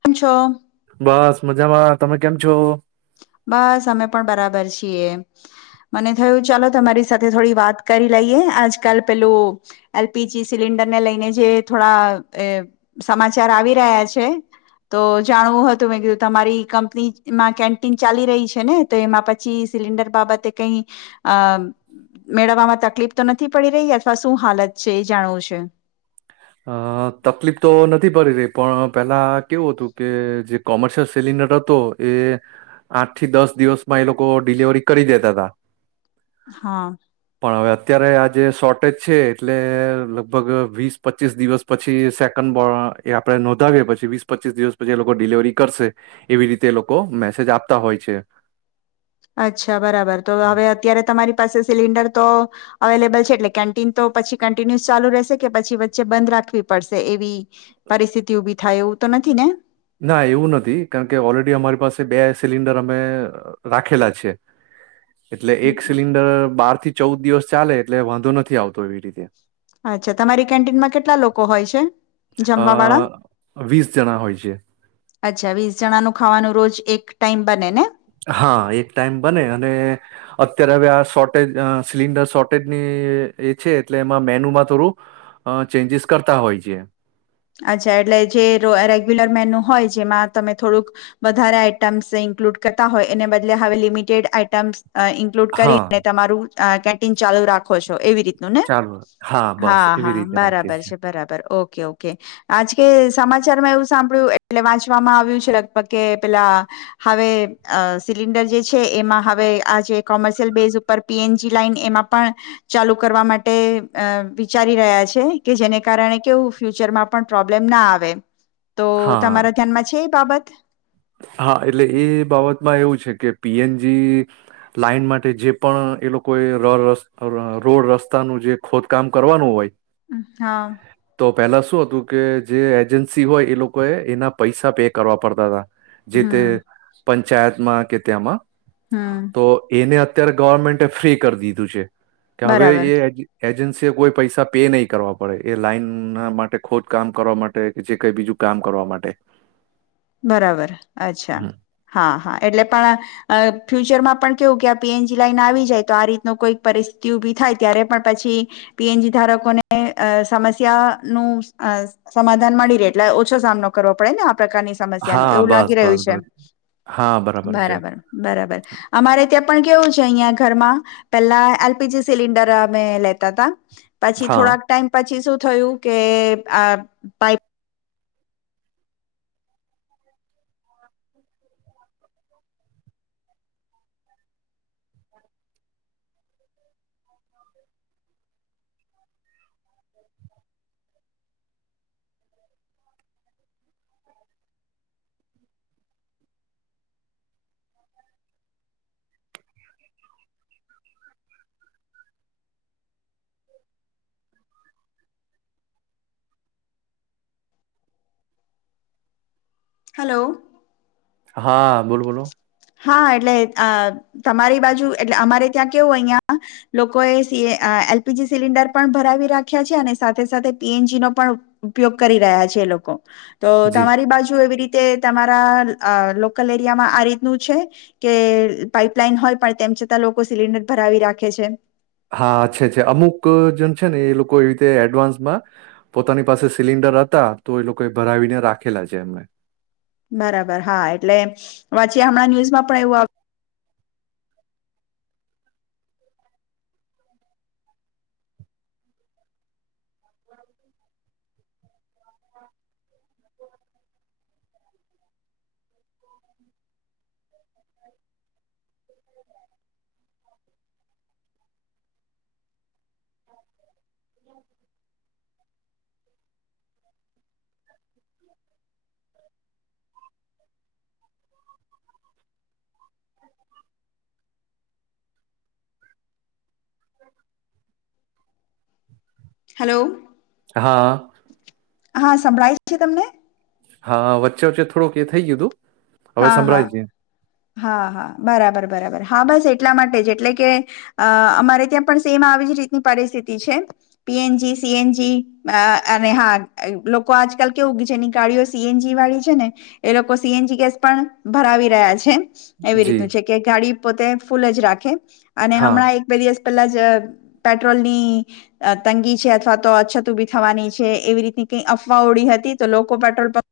કેમ છો? બસ મજામાં તમે કેમ છો? બસ અમે પણ બરાબર છીએ, મને થયું ચાલો તમારી સાથે થોડી વાત કરી લઈએ આજકાલ પેલું એલપીજી સિલિન્ડરને લઈને જે થોડા સમાચાર આવી રહ્યા છે તો જાણવું હતું મેં કીધું તમારી કંપનીમાં કે ટીન ચાલી રહી છે ને તો એમાં પછી સિલિન્ડર બાબતે કઈ અ મેળવવામાં તકલીફ તો નથી પડી રહી અથવા શું હાલત છે એ જાણવું છે. અ તકલીફ તો નથી પડી રહી પણ પેલા કેવું હતું કે જે કોમર્શિયલ સેલિન્ડર હતો એ આઠ થી દસ દિવસ માં એ લોકો ડિલિવરી કરી દેતા હતા હા. પણ હવે અત્યારે આ જે શોર્ટેજ છે એટલે લગભગ વીસ પચીસ દિવસ પછી સેકન્ડ આપણે નોંધાવી પછી વીસ પચીસ દિવસ પછી એ લોકો ડિલવરી કરશે એવી રીતે એ લોકો મેસેજ આપતા હોય છે અચ્છા બરાબર તો હવે અત્યારે તમારી પાસે સિલિન્ડર તો અવેલેબલ છે એટલે કેન્ટીન તો પછી કન્ટિન્યુસ ચાલુ રહેશે કે પછી વચ્ચે બંધ રાખવી પડશે એવી પરિસ્થિતિ ઉભી થાય એવું તો નથી ને ના એવું નથી કારણકે ઓલરેડી અમારી પાસે બે સિલિન્ડર અમે રાખેલા છે. એટલે એક સિલિન્ડર બાર થી ચવુદ દિવસ ચાલે એટલે વાંધો નથી આવતો એવી રીતે અચ્છા તમારી કેન્ટીનમાં કેટલા લોકો હોય છે અ જમવા વાળા વીસ જણા હોય છે. અચ્છા વીસ જણાનુ ખાવાનું રોજ એક ટાઈમ બને ને? હા એક ટાઈમ બને અને અત્યારે હવે આ શોર્ટેજ સિલિન્ડર શોર્ટેજની એ છે એટલે એમાં મેન્યુમાં થોડું ચેન્જીસ કરતા હોય છે. અચ્છા એટલે જે રેગ્યુલર મેન્યુ હોય જેમાં તમે થોડુંક વધારે આઈટમ્સ ઈન્ક્લુડ કરતા હોય એને બદલે હવે લિમિટેડ આઈટમ્સ અ ઇન્ક્લુડ હા કરીને તમારું અહ કેન્ટીન ચાલુ રાખો છો એવી રીત નું ને. ચાલો બસ હા એવી હા રીતે રાખીએ બરાબર છીએ છે બરાબર ઓકે ઓક એ આજ કે સમાચારમાં એવું સાંભળ્યું એટલે વાંચવામાં આવ્યું છે લગભગ કે પેલા હવે અહ સિલિન્ડર જે છે એમાં હવે આ જે કોમર્શિયલ બેઝ ઉપર પી એન જી લાઈન એમાં પણ ચાલુ કરવા માટે અહ વિચારી રહ્યા છે કે જેને કારણે કેવું ફ્યુચરમાં પણ પ્રોબ્લેમ ના આવે. તો તમારા હા ધ્યાનમાં છે એ બાબત? [inaudible] પી એન જી લાઈન માટે જે પણ એ લોકોએ ર-રસ ર રોડ રસ્તાનું જે ખોદકામ કરવાનું હોય અ હા. તો પેલા શું હતું કે જે એજન્સી હોય એ લોકો એ એના પૈસા પે કરવા પડતા તા. જે તે હમ પંચાયતમાં કે ત્યાંમાં હમ તો એને અ અત્યારે ગવર્મેન્ટ ફ્રી કર દીધું છે. કે હવે બરાબર એ એજી એજન્સી એ કોઈ પૈસા પે નહીં કરવા પડે એ લાઈન ના માટે ખોદ કામ કરવા માટે કે જે કઈ બીજું કામ કરવા માટે. બરાબર અચ્છા હમ. હા હા એટલે પણ અહ ફ્યુચરમાં પણ કેવું કે આ પી એન જી લાઈન આવી જાય તો આ રીતનો કોઈક પરિસ્થિતિ ઉભી થાય ત્યારે પણ પછી પી એ નજી ધારકોને અહ સમસ્યા નું અહ સમાધાન મળી રહે એટલે ઓછો સામનો કરવો પડે ને આ પ્રકારની સમ્યા ન હા એવું લાગી બસ રહ્યું બસ છે, બસ હા છે બરાબર બરાબર અમારે ત્યાં પણ કેવું છે અહિયાં ઘરમાં, પેલા એલ પી જી સિલિન્ડર અમે લેતા તા. પછી હા થોડાક ટાઈમ પછી શું થયું કે આ પાઈપ હલો. હા બોલો બોલો. હા એટલે આ તમારી બાજુ એટલે અમારે ત્યાં કેવું અહિયાં, લોકોએ સ એલ પી જી સિલિન્ડર પણ ભરાવી રાખ્યા છે અને સાથે સાથે સી એન જી નો પણ ઉપયોગ કરી રહ્યા છે એ લોકો. તો જી તમારી બાજુ એવી રીતે તમારા લોકલ આ રીતનું છે, કે પાઈપલાઈન હોય પણ તેમ છતાં લોકો સિલિન્ડર ભરાવી રાખે છે. હા અચ્છા અચ્છા અમુક જણ છે ને એ લોકો એ રીતે એડવાન્સમાં, પોતાની પાસે સિલિન્ડર હતા તો એ લોકો એ ભરાવીને રાખેલા છે એમને. બરાબર હા એટલે, વચ્ચે હમણાં ન્યુઝમાં પણ એવું આવ હમ. [inaudible] [inaudible] હલો. હા. હા સંભળાય છે તમને? હા વચ્ચે વચ્ચે થોડુંક એ થઈ ગય હતું. હવે હા હા સંભ્રાય છે. હા હા બરાબર બરાબર. હા બસ એટલા માટે જ એટલે કે અહ અમારે ત્યાં પણ સેમ આવી જ રીતની પરિસ્થિતિ છે. P N G C N G અહ અને હા એ લોકો આજકાલ કેવું જેની ગાડીઓ સી એન જી વાળી છે ને એ લોકો સી એન જી ગેસ પણ ભરાવી રહ્યા છ છે. એવી જી, રીતનું છે કે ગાડી પોતે ફૂલ જ રાખે અને હા, હમણાં એક બે દિવસ પેલા જ પેટ્રોલ ની અહ તંગી છે અથવા તો અછત ઉભી થવાની છે એવી રીતની કઈ અફવા ઓડી હતી તો લોકો પેટ્રોલ પ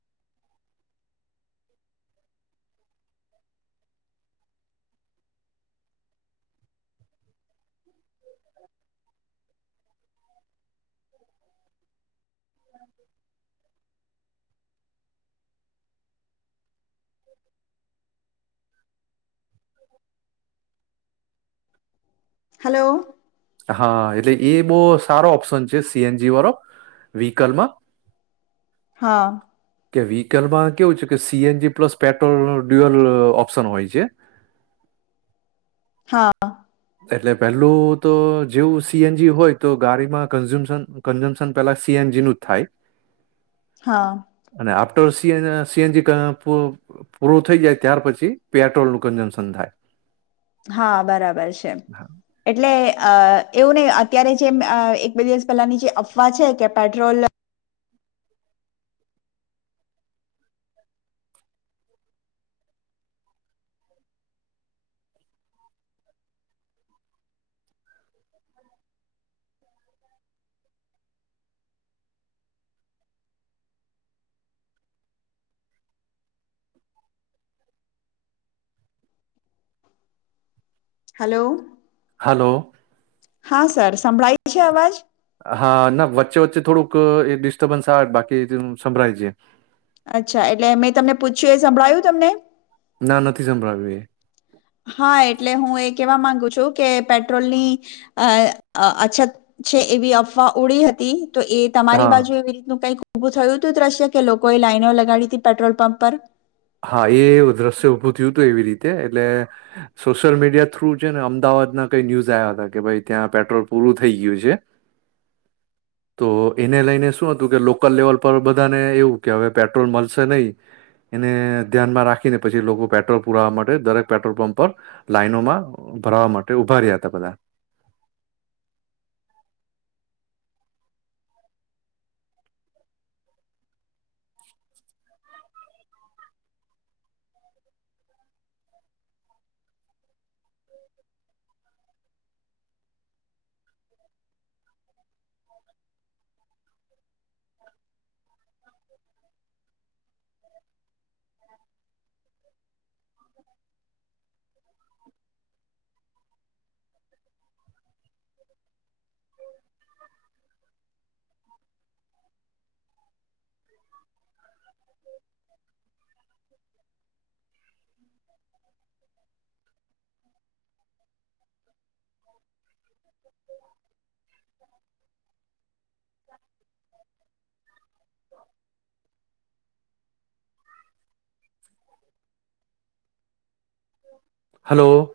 હલો. હા એટલે એ બોહ સારો ઓપ્શન છે સી એન જી વાળો વ્હકલમાં. હા. કે વ્હીકલમાં કેવું છે કે C N G plus petrol dual option હોય છે. હા. એટલે પેલું તો જેવું સી એન જી હોય તો ગાડીમાં કનજીયુજમ કન્જ્યમશન પેલા સી એન જી નું જ થાય. હા. તો સી એ સી એન જી પૂ-પૂરું થઈ જાય ત્યાર પછી પેટ્રોલ નું કન્જમ્શન થાય. હા, બરાબર છ છે. એટલે અહ એવું નહી અત્યારે જેમ અહ એક બે દિવસ પહેલાની જે અફવા છે કે પેટ્રોલ હલો. હલો. હા સર સંભળાઈ હા ના વચ્ચે વચ્ચે થોડુંક એ ડિસ્ટર્બન્સ આવે બાકી સંભળાય છે. અચ્છા એટલે મેં તમને પૂછ્યું એ સંભળાયું તમને? ના નથી સંભળાવ્યું એ. હા એટલે હું એ કહેવા માંગુ કે પેટ્રોલ ની, અ અછત છે એવી અફવા ઉડી હતી. તો એ તમારી હા બાજુ એવી રીતનું કઈક ઊભું થયું હતું દ્રશ્ય કે લોકોએ લાઇનો લગાડી હતી પેટ્રોલ પંપ પર. હા એવું દ્રશ્ય ઊભું થય હતું એવી રીતે, એટલે સોશિયલ મીડિયા થ્રુ છે ને અમદાવાદના કઈ ન્યૂઝ આવ્યા હતા કે ભાઈ ત્યાં પેટ્રોલ પૂરું થઈ ગયું છે, તો એને લઈને શું હતું કે લોકલ લેવલ પર બધાને એવું કે હવે પેટ્રોલ મળશે નહી. એને ધ્યાનમાં રાખીને પછી લોકો પેટ્રોલ પુરાવા માટે દરેક પેટ્રોલ પંપ પર, લાઈનોમાં ભરાવા માટે ઉભા રહ્યા હતા બધા. [inaudible] [inaudible] હલો.